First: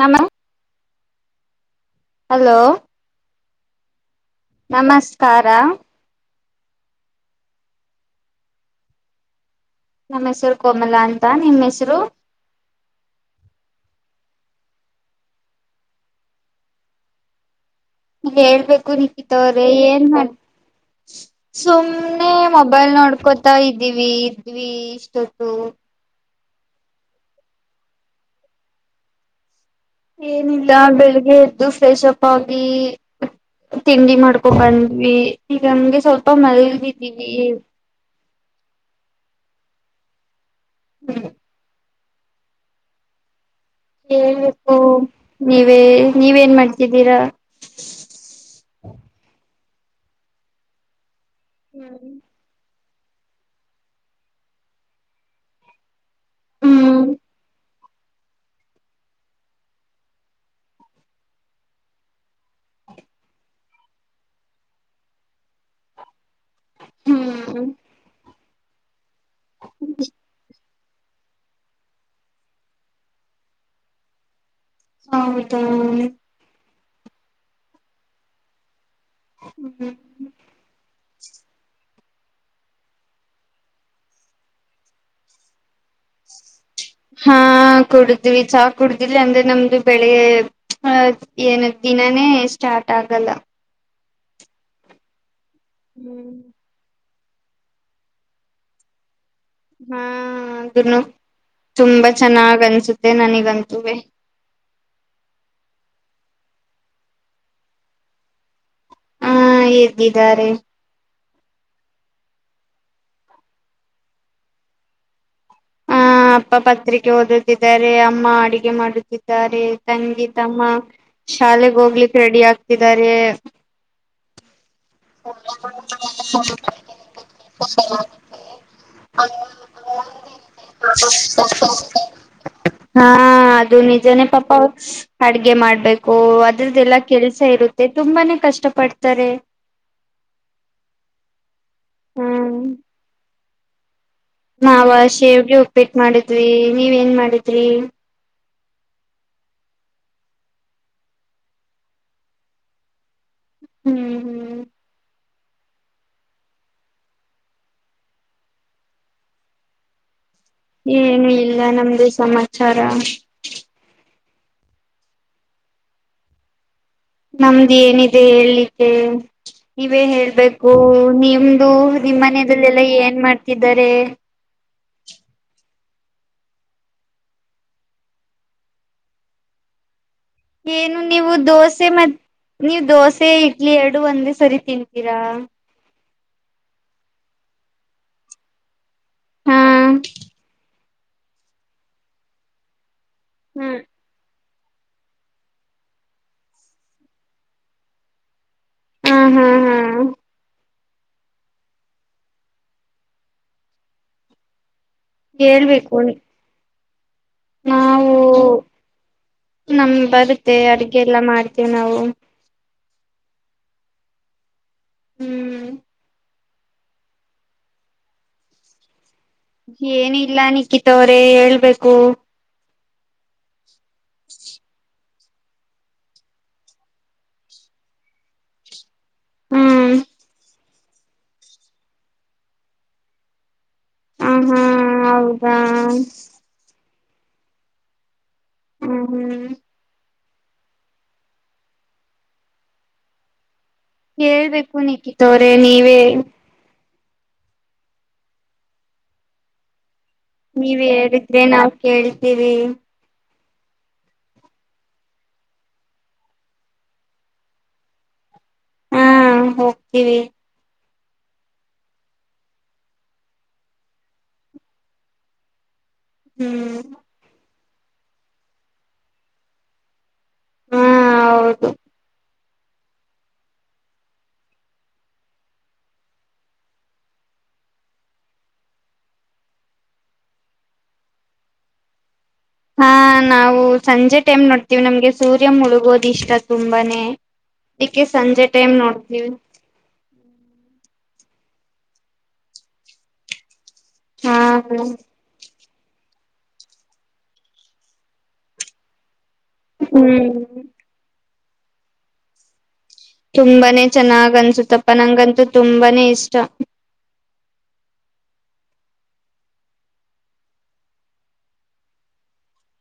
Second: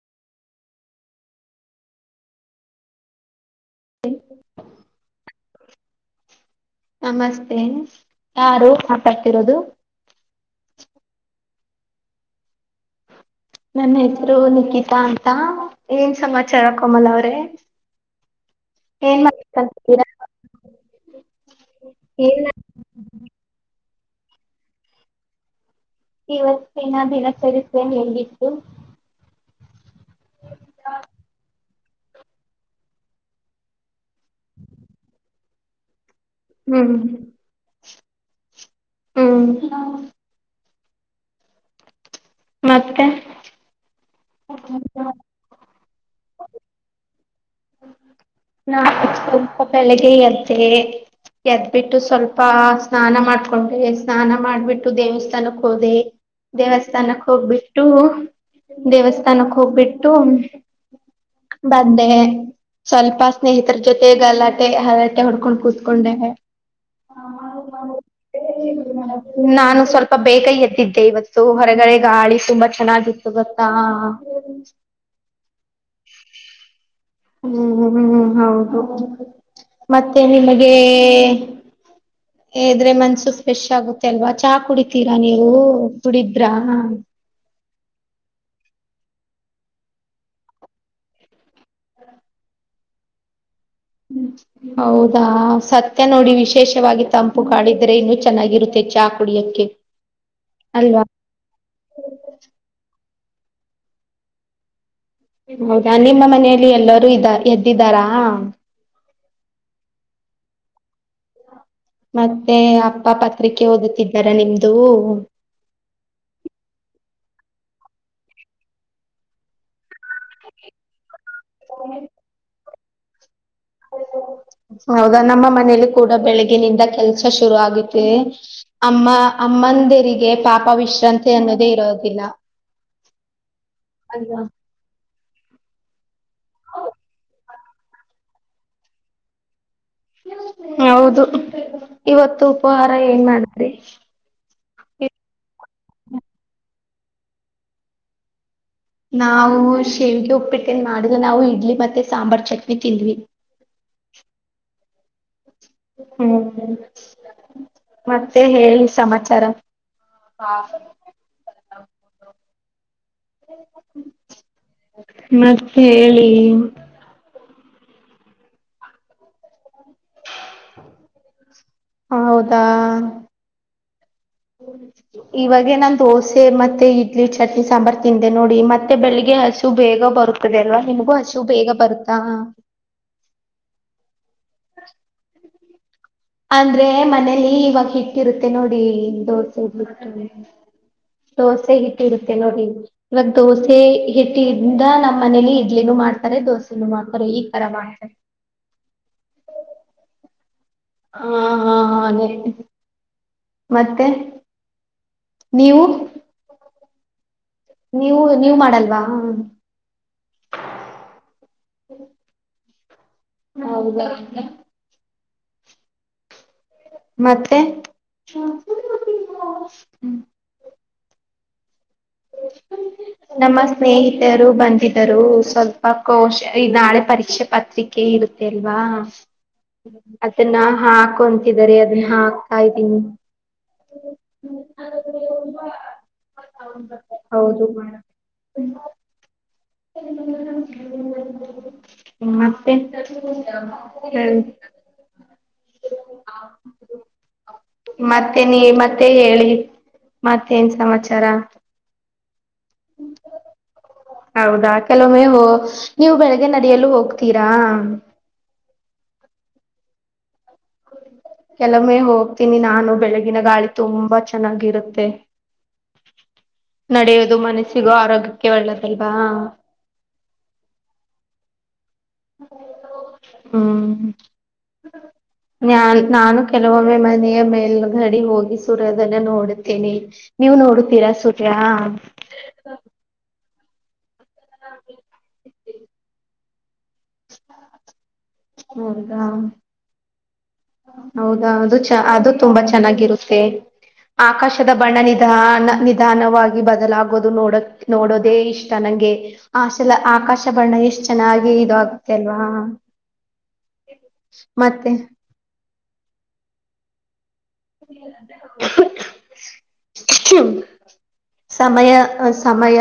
ನಾಮ್ಯಾಮ. Hello. [unintelligible] ನಮಸ್ಕಾರ ನಮಸ್ತೆ ಯಾರು, ಮಾತಾಡ್ತಿರೋದು ನಮ್ಮ್ ಹೆಸರು ಕೋಮಲ ಅಂತ ನಿಮ್ಮ್ ಹೆಸರು? ನನ್ನ ಹೆತ್ರು ನಿಕಿತಾ ಅಂತ ಏನ್ ಸಮಾಚಾರ ಕಮಲ್ ಅವ್ರೇ. ಹೇಳ್ಬೇಕು ರಿತಿಕವ್ರೆ ಏನ್ ಮಾಡ ಸುಮ್ಮ್ನೆ ಏನ ಮೊಬೈಲ್ ನೋಡ್ಕೊತಾ ಇದ ದವಿ ದ್ವಿಷ್ಟತು. ಇವತ್ತಿನ ದಿನಚರಿತೆಯ ಹೇಗಿತ್ತು. ಏನಿಲ್ಲ ಬೆಳಿಗ್ಗೆ ಎದ್ದು ಫ್ರೆಶ್ ಅಪ್ ಆಗಿ ತಿಂಡಿ ಮಾಡ್ಕೊಕೊಂಡ್ವಿ ಈಗ ನಮ್ಗೆ ಸ್ವಲ್ಪ. ಮಲಗ್ ಹ್ಮ್ ಬಿಟ್ಟಿದಿವಿ. ಹ್ಮ್... ಹ್ಮ... ಮತ್ತೆ. ಹಳ್ಬೇಕು ನೀವು. ಏ ನೀವೇನ್ ಮಾಡ್ತಿದ್ದೀರಾ. ನಾ. ಪಲಕಯಾತ್ರೆ. ಎದ್ಬಿಟ್ಟು ಸ್ವಲ್ಪ. ಸ್ನಾನ ಮಾಡ್ಕೊಂಡೆ ಸ್ನಾನ ಮಾಡ್ಬಿಟ್ಟು ದೇವಸ್ಥಾನಕ್ ಹೋದೆ ಹ್ಮ್ ದೇವಸ್ಥಾನಕ್ಕೆ ಹೋಗ್ಬಿಟ್ಟು ದೇವಸ್ಥಾನಕ್ ಹೋಗ್ಬಿಟ್ಟು ಬಂದೆ ಸ್ವಲ್ಪ. ಸ್ನೇಹಿತರ ಜೊತೆಗ ಗಲಾಟೆ ಹರಟೆ ಹೊಡ್ಕೊಂಡ್ ಕೂತ್ಕೊಂಡೆ. ಹಾ ಹ್ಮ್ ಹ. ಹ್ಮ್ ಉಮೇನುಪ್. ನಾನು ಸ್ವಲ್ಪ ಬೇಗ ಎದ್ದೆ. ಏ ಇವತ್ತು ಹೊರಗಡೆ ಗಾಳಿ ತುಂಬಾ ಚೆನ್ನಾಗಿತ್ತುವತ್ತಾ ಹೌದು ಹ್ಮ್್ಮ್ ಹ್ಮ್ ಹ್ಮ್ ಹೌದು ಹ್ಮ್ ಮತ್ತೆ ನಿಮಗೇ. ಇದ್ರೆ ಮನ್ಸು ಫ್ರೆಶ್ ಆಗುತ್ತೆ ಅಲ್ವಾ ಚಾ ಕುಡಿತೀರಾ ನೀವು ಕುದುಡಿದ್ರ ಹಾ ಕುಡತವಿ ಚಾ ಕುಡವಿ ಇಲ್ಲಅಂದ್ರೆ ನಮ್ದು ಬೆಳೆ ಏನ ದಿನಾನೇ ಸ್ಟಾರ್ಟ್ ಆಗಲ್ಲ ಹೌದಾ ಸತ್ಯ ನೋಡಿ ವಿಶೇಷವಾಗಿ ತಂ ನೀವು ಕಾಡಿದ್ರೆ ಇನ್ನುೂ ಚೆನ್ನಾಗಿರುತ್ತೆ ಚಾಕ್ ಹಾ ಅದುನು ತುಂಬಾ ಚೆನ್ನಾಗ್ ಅನ್ಸುತ್ತೆ. ಅದೆ ನಂಗೆ ಅನ್ಸಿದೆ. ಹೌದಾ ನಿಮ್ಮ ಮನೆಯಲ್ಲಿ ಎಲ್ಲರೂ ಇದ ಎದ್ದಿದ್ದಾರಾ ಹಾ ಹೇಗಿದ್ದಾರೆ ಮತ್ತೆ ಅಪ್ಪ ಪತ್ರಿಕೆ ಓದುತ್ತಿದ್ದಾರ ನಿಮ್ಮದೂ ಹ ಅಪ್ಪ ಪತ್ರಿಕೆ ಓದುತ್ತಿದ್ದಾರೆ ಅಮ್ಮ ಅಡಿಗೆ ಮಾಡುತ್ತಿದ್ದಾರೆ ತಂಗಿ ತಮ್ಮ. ಶಾಲೆೆಗ್ ಹೋಗ್ಲಿಕ್ ರೆಡಿ ಆಗ್ ಹಾರೆ [inaudible] ಹೌದ ಹೌದಾ ನಮ್ಮ ಮನೇಲಿ ಕೂಡ ಬೆಳಗಿನಿಂದ ಕೆಲಸ ಶುರು ಆಗುತ್ತೆ ನಮ್ಮ ಅಮ್ಮಂದಿರಿಗೆ ಪಾಪ ವಿಶ್ರಾಂತಿ ಅನ್ನೋದೇ ಇರೋದಿಲ್ಲ ಹಾ ಅಲ್ವಾ ಅಡುಗೆ ಮಾಡ್ಬೇಕು ಅದ್ರದ್ದೆಲ್ಲಾ ಕೆಲಸ ಇರುತ್ತೆ ತುಂಬಾನೇ ಕಷ್ಟ ಪಡ್ತಾರೆ ಹೌದು ಇವತ್ತು ಹ್ಮ್ ಉಪಹಾಹಾರ ಏನ್ ಮಾಡ ಅದೇ [inaudible] ನವ ಶೇವಗೆಉಪ್ಪಿ ಉಪ್ಪೆಟ್ ಮಾಡಿದ್ವಿ ನೀವೇನ್ ಮಾಡಿದ್ರಿ ನಾವು ಶೇವಗೆ ಉಪ್ಪಿಟ್ಟನ್ ಮಾಡಿದ ನಾವು ಇಡ್ಲಿ ಮತ್ತೆ ಸಾಂಬಾರ್ ಚಟ್ನಿ ತಿಂದ್ವಿ ಹ್ಮ್ ಹ್ಮ್ [inaudible] ಉ ಮತ್ತೆ ಹೇಳಿ ಸಮಾಚಾರ ಏನು ಇಲ್ಲ ನಮ್ದು ಸಮಚಾರ ಚರಾ [inaudible] ಮತ್ತೆ ಹೇಳಿ ನಮ್ದೆ ಏನಿದೆ ಹೇಳ್ಲಿಕ್ಕೆ ನೀವೇ ಹೇಳ್ಬೇಕು ನಿಮ್ದು ನಿಮ್ಮ್ ಹೌದಾ ಮನಲ್ಲೆಲ್ಲ ಏನ್ ಮಾಡ್ತಿದ್ದಾರೆ, ೇ [inaudible] ಇವಾಗೆ ನಾನ್ ದೋಸೆ ಮತ್ತೆ ಇಡ್ಲಿ ಚಟ್ನಿ ಸಾಂಬರ ತಿಂದೆ ನೋಡಿ ಮತ್ತೆ ಬೆಳಿಗ್ಗೆ ಹಸು ಬೇಗ ಬರು ಏನು ನೀವು ದೋಸೆ ಮತ್ತು ದೋಸೆ ಇಡ್ಲಿ ಎರಡು ಒಂದೇ ಸರಿ ತಿತ್ತೀರಾ ಅಂದ್ರೆ ಮನೆಯಲ್ಲಿ ಇವಾಗ ಹಿಟ್ಟು ಇರುತತ್ತೆ ನೋಡಿ ದೋಸೆ ಹಾ ಇಡ್ಲಿ ದೋಸೆಗೆ ಹಿಟ್ಟು ಇರುತ್ತೆ ನೋಡಿ ಇವತ್ತು ಹ್ಮ್ ದೋಸೆ ಹಿಟ್ಟು ಇಂದ ನಮ್ನ ಮನೇಲಿ ಇಡ್ಲಿನೂ ಮಾಡ್ತಾರೆ ದೋಸೆನೂ ಮಾಡ್ತಾರೆ ಈ ತರ ಮಾಡ್ತಾರೆ ಹಹ್ ಹಹ್ ಹಹ್ ಹಾ ಹಾ ಹಾ ಮತ್ತೆ ನೀವು ಹೇಳಬೇಕು ನಾವು ನೀವು ನೀವ್ ಮಾಡಲ್ವಾ ನಮ ಬರುತ್ತೆ ಅದಾಕೆ ಎಲ್ಲಾ ಮಾಡ್ತೀವಿ ನಾವು ಹೌದಾ ಹು ಮತ್ತೆ ಹ್ಮ್ ಏನ್ನುಇಲ್ಲ ನೀಕಿತಾ ತ್ತವ್ರೇ ಹೇಳ್ಬೇಕು ನಮ್ಮಸ್ ಸ್ನೇಹಿತರು ಬಂದಿದ್ದರು ಸ್ವಲ್ಪ ಕೋಶ ಈ ನಾಳೆ ಪರೀಕ್ಷೆ ಪತ್ರಿಕೆ ಇರುತ್ತೆ ಅಲ್ವಾ ಹ್ಮ್ ಅದನ್ನ ಹಾ ಹಾಕೊಂತಿದಾರೆ ಅದನ್ನ ಹಾತಾ ಇದ್ದೀನಿ ಹ ಹಾ ಹೌದಾ ಹೌದು ಮ ಹ್ಮ್ ಹ್ಮ್ ಮತ್ತೆ ಹೇಳ್ಬೇಕು ನಿಕಿತಾ ಅವರೇ ನೀವೇ. ಮತ್ತೆ ನೀ ಮತ್ತೆ ಹೇಳಿ ಮತ್ತೇನ್ ನೀವ್ ಸಮಾಚಾರ ಹೇಳಿದ್ರೆ ನಾಾವವು ಕೇಳ್ತೀವಿ ಹೌದಾ ಕೆಲವೊಮ್ಮೆ ಹ ನೀವು ಬೆಳಗ್ಗೆ ನಡಿಯಲು ಹೋಗ್ತೀರಾ ಹಾ ಹೋಗ್ತೀವಿ ಕೆಲಮ್ಮೆ ಹೋಗ್ತೀನಿ ನಾನು ಬೆಳಗಿನ ಗಾಳಿ ತುಂಬಾ ಚೆನ್ನಾಗಿರುತ್ತೆ ಹ್ಮ್ ನಡೆಯೋದು ಮನಸ ಸಿಗೋ ಆರೋಗ್ಯಕ್ಕೆ ಒಳ್ಳದಲ್ವಾ ಹ ಹ್ಮ್ ನಾನ್ ನಾನು ಕೆಲವೊಮ್ಮೆ ಮನೆಯ ಮೇಲ್ಗಡಿ ಹೋಗಿ ಸೂರ್ಯೋದನ್ನ ನೋಡುತ್ತೇನೆ ನೀವು ನೋಡುತ್ತೀರಾ ಸೂರ್ಯ. ಹಾ ನಾವು ಸಂಜೆ ಟೈಮ್ ನೋಡ್ತೀವಿ ನಮಗೆ ಸೂರ್ಯ ಮುಳುಗೋದು ಇಷ್ಟತ್ ತುಂಬಾನೇ ಕ್ಕೆೆ ಸಂಜೆ ಟೈಮ್ ಹೌದಾ ನೋಡ್ತೀವಿ ಹೌದಾ ಅದು ಚ ಅದು ತುಂಬಾ ಚೆನ್ನಾಗಿರುತ್ತೆ ಹಾ ಆಕಾಶದ ಬಣ್ಣ ನಿಧ ನಿಧಾನವಾಗಿ ಬದಲಾಗೋದು ನೋಡಕ್ ನೋಡೋದೇ ಇಷ್ಟ ನಂಗೆ ಆ ಶಲ ಹ್ಮ್ ಆಕಾಶ ಬರಣಣ ಎಷ್ಟು ಚೆನ್ನ ಹಾಗೆ ಇ ಆಗುತ್ತೆ ಅಲ್ವಾ ತುಂಬಾನೇ ಚೆನ್ನಾಗ್ ಅನ್ಸುತ್ತಪ್ಪ ಮತ್ತೆ ನಂಗಂತು ತುಂಬಾನೇ ಇಷ್ಟ ಸಮಯ ಸಮಯ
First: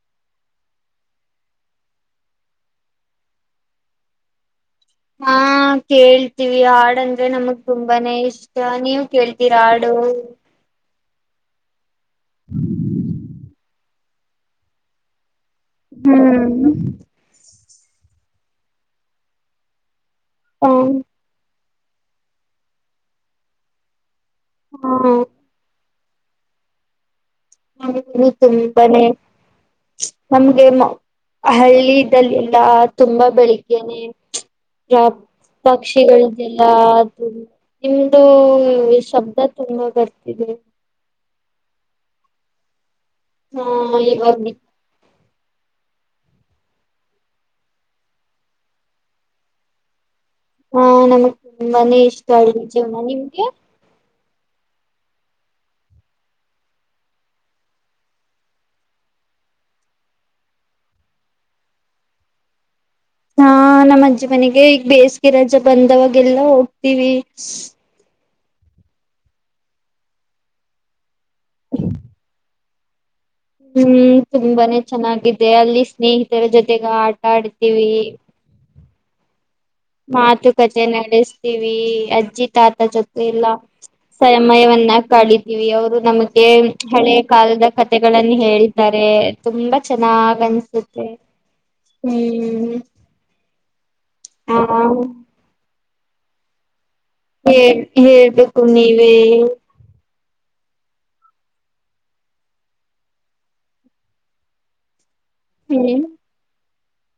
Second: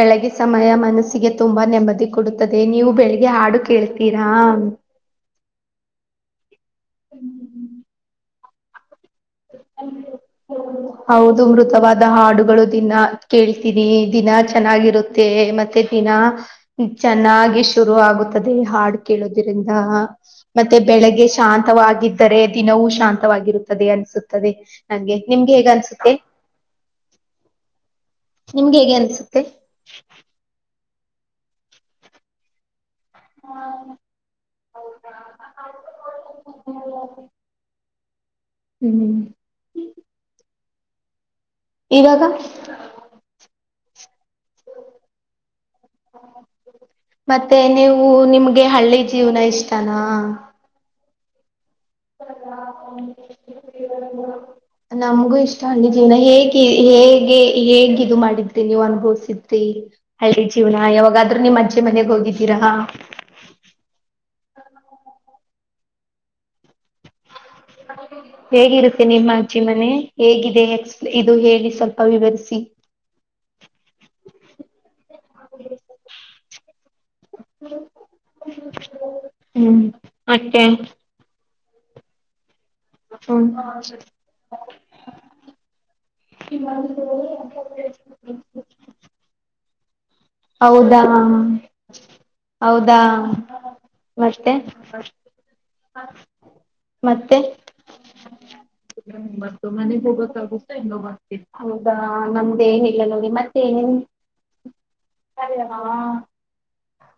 ಬೆಳಗ್ಗೆ ಸಮಯ ಮನಸ್ಸಿಗೆ ತುಂಬಾ ನೆಮ್ಮದಿ ಕೊಡುತ್ತದೆ ನೀವು ಬೆಳಿಗ್ಗೆ ಹಾಡು ಕೇಳ್ತೀರಾ ಹಾ ಕೇಳ್ತೀವಿ ಹಾಡ ಅಂದ್ರೆ ನಮಗ್ ತುಂಬಾನೇ ಇಷ್ಟ ಹೌದ ನೀವ್ ಕೇಳ್ ಇರಾಡು ಹೌದು ಮೃತವಾದ ಹಾಡುಗಳು ದಿನ ಕೇಳ್ತೀನಿ ದಿನ ಚೆನ್ನಾಗಿರುತ್ತೆ ಮತ್ತೆ ದಿನಾ ಚೆನ್ನಾಗಿ ಶುರು ಆಗುತ್ತದೆ ಹಾಡು ಕೇಳೋುದ್ರಿಂದ ಹ ಮತ್ತೆ ಬೆಳಗ್ಗೆ ಶಾಂತಿ ಮಿತವಾಗಿದ್ದರೆ ದಿನವೂ ಶಾಂತವಾಗಿರುತ್ತದೆ ಅನ್ಸುತ್ತೆ ತ್ತದೇ ಹಾ ಹಾಗೆ ಹೇಗ ಅನ್ಸುತ್ತೆ ನಿಮ್ಗೆ ಹೇಗೆ ತುಂಬಾನೇ ಅನ್ಸುತ್ತೆ ನಮ್ಗೆ ಹಳ್ಳಿ ಇದಲ್ಲಿ ಎಲ್ಲ ತುಂಬಾ ಬೆಳಿಗ್ಗೆನೆ ಪ್ರಾ ಪಕ್ಷಿಗಳದೆಲ್ಲ ಅದು ಹುಂ ದು ದು ಹ್ಮ್ ಶಬ್ದ ತುಂಬರ್ತಿದೆ ಈವಾಗ ಹಾ ಈಗ ಬನ್ನಿ ಮತ್ತೆ ನೀವು ನಿಮ್ಗೆ ಹಳ್ಳಿ ಜೀವನ ಇಷ್ಟಾನ ಮನೆ ಇಷ್ಟ [unintelligible] ನಿಮ್ಗೆ ನಮಗೂ ಇಷ್ಟ ಹಳ್ಳಿ ಜೀವನ ಹೇಗೆ ಹೇಗೆ ಹೇಗ್ ಇದು ಮಾಡಿದ್ರಿ ನೀವ್ ಅನುಭವ್ಸಿದ್ರಿ ಹಳ್ಳಿ ಜೀವನ ಯಾವಾಗಾದ್ರೂ ನೀಮ್ ಅಜ್ಜೆ ಮನೆಾಗ ಹೋಗಿದ್ದೀರಾ ಹಾ ನಮ್ಮ್ ಅಜ್ಜಿ ಮನೆಗೆ ಈಗ ಬೇಸಿಗೆ ರಜ ಬಂದವಾಗೆಲ್ಲ ಹೋಗ್ತೀವಿ ಹೇಗಿರುತ್ತೆ ನಿಮ್ಮ ಅಜ್ಜಿ ಮನೆ ಹೇಗಿದೆ ಎಕ್ಸ್ಪ್ ಇದು ಹೇಳಿ ಸ್ವಲ್ಪ ವಿವರಿಸಿ ಹ್ಮ್ ತುಂಬಾನೇ ಚೆನ್ನಾಗಿದೆ ಅಲ್ಲಿ ಸ್ನೇಹಿತರ ಜೊತೆಗೆ ಆಟ ಆಡ್ತೀವಿ ಹ್ಮ್ ಅಷ್ಟೇ ಮಾತುಕತೆ ನಡೆ ಯಿವ್ವಿ ಅಜ್ಜಿತ್ ತಾತ ಜೊತೆ ಎಲ್ಲ ಹ್ಮ್ ಸಮಯವನ್ನ ಕಳಿತೀವಿ ಅವರು ನಮಗೆ ಹಳೆಯ ಕಾಲದ ಕಥೆಗಳನ್ನ ಹೇಳಿದ್ದಾರೆ ತುಂಬಾ ಚೆನ್ನಾಗ್ ಹೌದಾ ಅನ್ಸುತ್ತೆ ಹ್ಮ್ ಹೌದಾ ಮತ್ತೆ ಹಾ ಹ ಹೆ ಹೇಳ್ಬೇಕು ನೀವೇ. ಹೌದಾ ನಮ್ದ ಏನಿಲ್ಲ ನೋಡಿ ಮತ್ತೆ [unintelligible] ಹೆಂಗಿದ್ದೀರಾ ಮಾವಾ. ಹ್ಮ್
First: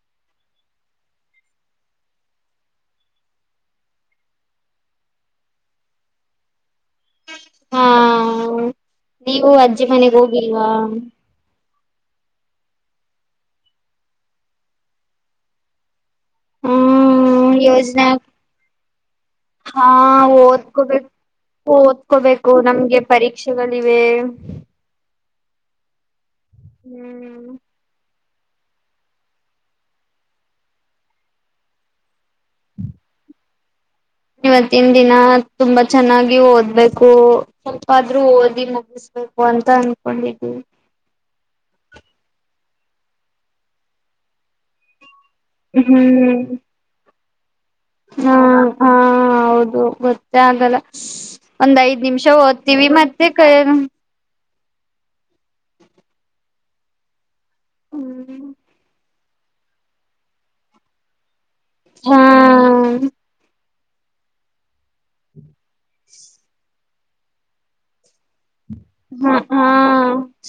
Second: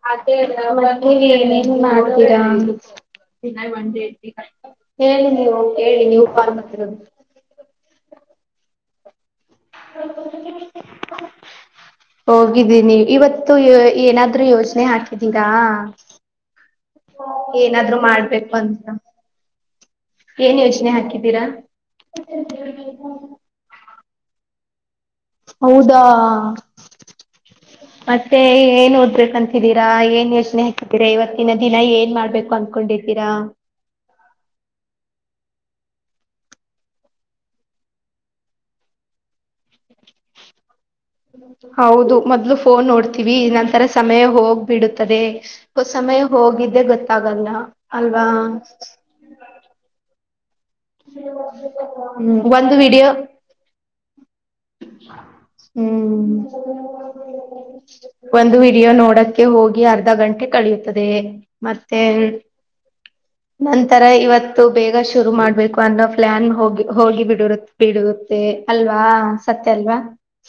ಮತ್ತೆ ನೀವೇನ್ ಮಾಡ್ತೀರಾ ಹೇಳಿ ನೀವು ಹೇಳಿ ನೀವು ಕಾಲ್ ಮಾಡ್ತಿರೋದು. ಹಾ--. ನೀವು ಅಜ್ಜಿ ಮನೆಗ್ ಹೋಗಿಲ್ವಾ ಹೋಗಿದ್ದೀನಿ ಇವತ್ತು ಏನಾದ್ರು ಯೋಜನೆ ಹಾಕಿದೀರಾ ಹ್ಮ್ ಏನಾದ್ರು ಯೋಜನೆ ಮಾಡ್ಬೇಕು ಅಂತ ಹಾ ಏನ್ ಯೋಜನೆ ಓದ್ಕೋಬೇಕು ಹಾಕಿದ್ದೀರಾ ಓದ್ಕೋಬೇಕು ನಮ್ಗೆ ಪರೀಕ್ಷೆಗಳಿವೆ. ಹೌದಾ--. ಹುಂ--. ಮತ್ತೆ ಏನ್ ಓದ ಬೇಕು ಅಂತಿದ್ದೀರಾ ಏನ್ ಯೋಚನೆ ಹಾಕ್ಕಿದೀರಾ ಇವತ್ತಿನ ದಿನ ಏನ್ ಮಾಡ್ಬೇಕು ಅಂದಕೊಂಡಿದ್ದೀರಾ ಇವತ್ತಿನ ದಿನ ತುಂಬಾ ಚೆನ್ನಾಗಿ ಓದ್ಬೇಕು ಸ್ವಲ್ಪಾದ್ರೂ ಓದಿ ಮುಗಿಸ್ಬೇಕು ಅಂತ ಅನ್ಕೊಂಡಿದ್ವಿ--. ಹೌದು ಮೊದ್ಲು ಫೋನ್ ನೋಡ್ತೀವಿ ನಂತರ ಸಮಯ ಹೋಗ್ಬಿಡುತ್ತೆ. ಹೊ ಸಮಯ ಹ್ಮ್ ಹೋಗಿದ್ದೆ ಗೊತ್ತ--. ತಗದ್ನಾ ಅಲ್ವಾ ಹಾ ಹಾ ಹೌದು ಗೊತ್ತೇ ಆಗಲ್ಲ ಒಂದ್ ಐದ್ ನಿಮಿಷ ಒಂದು ಓದ್ತೀವಿ ವಿಡಿಯೋ ಮತ್ತೆ. [unintelligible] ಹ್ಮ್ ಒಂದು ವಿಡಿಯೋ ನೋಡಕ್ಕೆ--. ಕೆ ಹೋಗಿ ಅರ್ಧ ಗಂಟೆ ಕಳಿಯುತ್ತದೆ ಮತ್ತೆ ಹಾ ಹೇಳ್. ನಂತರ ಇವತ್ತು ಬೇಗ ಶುರು ಮಾಡ್ಬೇಕು ಒಂದ್ ಪ್ಲಾನ್ ಹೋಗಿ ಹೋಗಿ ಬಿಡರುತ್ತೆ ಬಿಡುರತ್ತೆ. ಅಲ್ವಾ ಹಾ ಹಾ ಸತ್ಯ ಅಲ್ವಾ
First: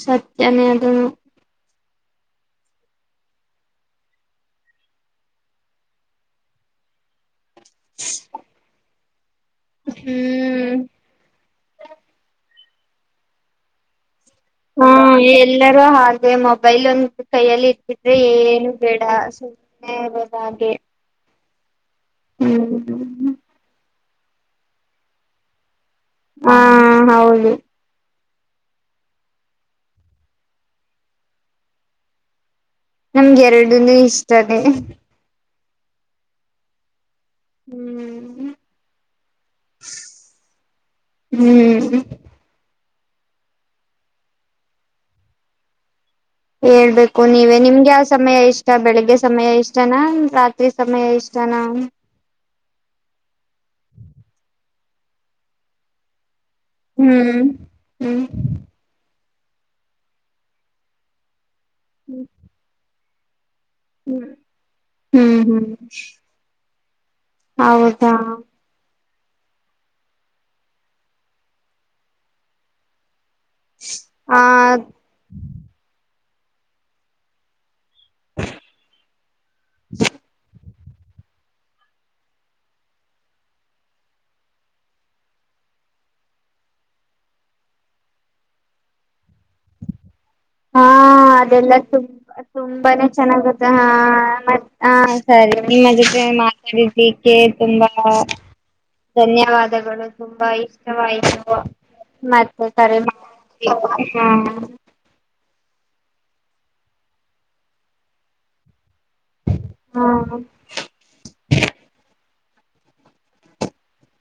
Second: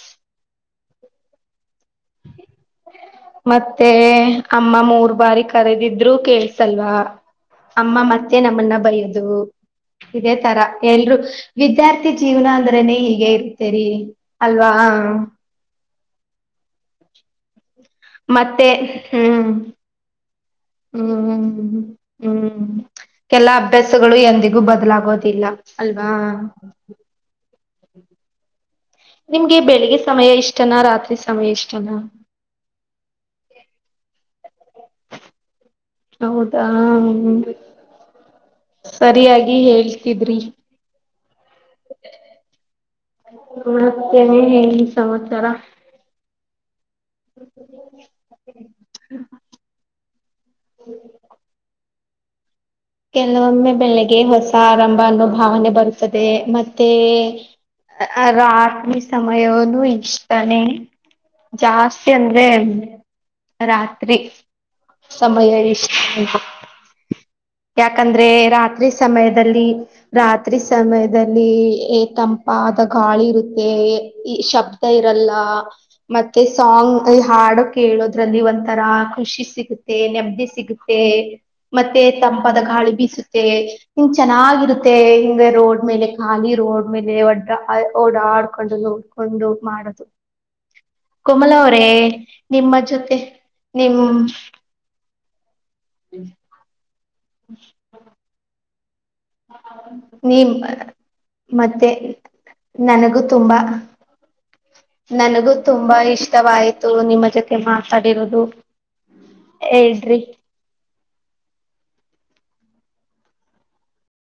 ಸತ್ಯನೇ ಅ--. ಮತ್ತೆ ಅಮ್ಮ ಮೂರ್ ಬಾರಿ ಕರೆದಿದ್ರು ಕೇಳ್ಸಲ್ವಾ. ಅಮ್ಮ ಮತ್ತೆ ನಮ್ಮನ್ನ ಬಯಲಿ. ಅ ಇದೇ ತರ ಹ್ಮ್ ಎಲ್ರು ವಿದ್ಯಾರ್ಥಿ ಜೀವನ ಆದ್ರನೆ ಹೀಗೆ ಇರ್ತೇರಿ. ಅಲ್ವಾ ಹಾ ಎಲ್ಲರೂ ಹಾಗೆ--. ದೇ ಮೊಬೈಲ್ ಒಂದು ಕೈಯಲ್ಲಿ--. ಇದ್ರೆ ಮತ್ತೆ ಏನು ಬೇಡ ಹ್ಮ್ ಸುಮ್ಮನೆ [unintelligible] ಹುಂ. ಹ್ಮ್ ಎಲ್ಲಾ ಅಭ್ಯಾಸ--. ತಗೋಳಿ ಎಂದಿಗೂ ಬದಲಾಗೋದಿಲ್ಲ. ಅಲ್ವಾ ಹಾ ಹೌದು ನಿಮ್ಗೆ ಬೆಳಿಗ್ಗೆ ಸಮಯ ಇಷ್ಟನಾ ರಾತ್ರಿ ಸಮಯ ಇಷ್ಟನಾ. ನಮ್ಗೆ ಎರಡನೇ ಇಷ್ಟ. ಹ್ಮ ಹೌದಾ [unintelligible] ಹ್ಮ್ ಸರಿಯಾಗಿ ಹೇಳ್ತಿದ್ರಿ. ಹ್ಮ್್ಮ ನಡತೇನೆ ಹೇಳಿ ಸಮಾಚಾರ ಹೇಳ್ಬೇಕು ಹಾಕ್ಕ ನೀವೆ ನಿಮ್ಗೆ ಯಾವ ಸಮಯ ಇಷ್ಟ ಬೆಳಿಗ್ಗೆ ಸಮಯ ಇಷ್ಟನಾ ರಾತ್ರಿ ಸಮಯ ಇಷ್ಟನಾ ಕೆಲವೊಮ್ಮೆ ಬೆಳೆಗೆ ಹೊಸ ಆರಂಭ ಅನ್ನೋ ಭಾವನೆ ಬರುತ್ತದೆ ಮತ್ತೆ ಹ್ಮ್ ಹ್ಮ್ ರಾತ್ ಸಮಯನು ಇಷ್ಟತಾನೆ ಜಾಸ್ತಿ ಹ್ಮ್ ಅಂದ್ರೆ ರಾತ್ರಿ ಹ್ಮ್ ಸಮಯ ಹ್ಮ್ ಇಷ್ಟ ಹೌದಾ ಯಾಕಂದ್ರೆ ರಾತ್ರಿ ಸಮಯದಲ್ಲಿ ರಾತ್ರಿ ಸಮಯದಲ್ಲಿ ತಂಪಾದ ಗಾಳಿ ಇರುತ್ತ ಮತ್ತೇ ಈ ಆ ಶಬ್ದ ಇರಲ್ಲ ಮತ್ತೆ ಸಾಂಗ್ ಈ ಹಾಡು ಕೇಳೋದ್ರಲ್ಲಿ ಒಂಥರ ಖುಷಿ ಸಿಗುತ್ತೆ ನೆಮ್ಮದಿ ಸಿಗುತ್ತೆ ಮತ್ತೆ ತಂಪದ ಗಾಳಿ ಬೀಸುತ್ತೆ ಹಿಂಗ ಚೆನ್ನಾಗಿರುತ್ತೆ ಹಿಂಗ ರೋಡ್ ಮೇಲೆ ಖಾಲಿ ರೋಡ್ ಮೇಲೆಡ್ರ ಓಡಾಡ್ಕೊಂಡು ನೋಡ್ಕೊಂಡು ಮಾಡದು ಹಾ ಅದೆಲ್ಲ ತು ನಿಮ್ಮ ತುಂಬಾನೇ ಜೊತೆ ಚೆನ್ನಾಗ ನಿಮ್ ಹ ಹ ಸರಿ ನಿಮ್ಮ ಜೊತೆ ಮಾತಾಡಿದಿ ತುಂಬಾ ಧನ್ಯವಾದಗಳು ತುಂಬಾ ನಿಮ್ ಇಷ್ಟವಾಯಿತು ಮತ್ತೆ ಮತ್ತೆ ಕರೆ ನನಗೂ ಮಾಡ ತುಂಬಾ ನನಗೂ ತುಂಬಾ ಇಷ್ಟವಾಯ್ತು ನಿಮ್ಮ ಜೊತೆ ಮಾತಾಡಿರುೋದು ಹಾ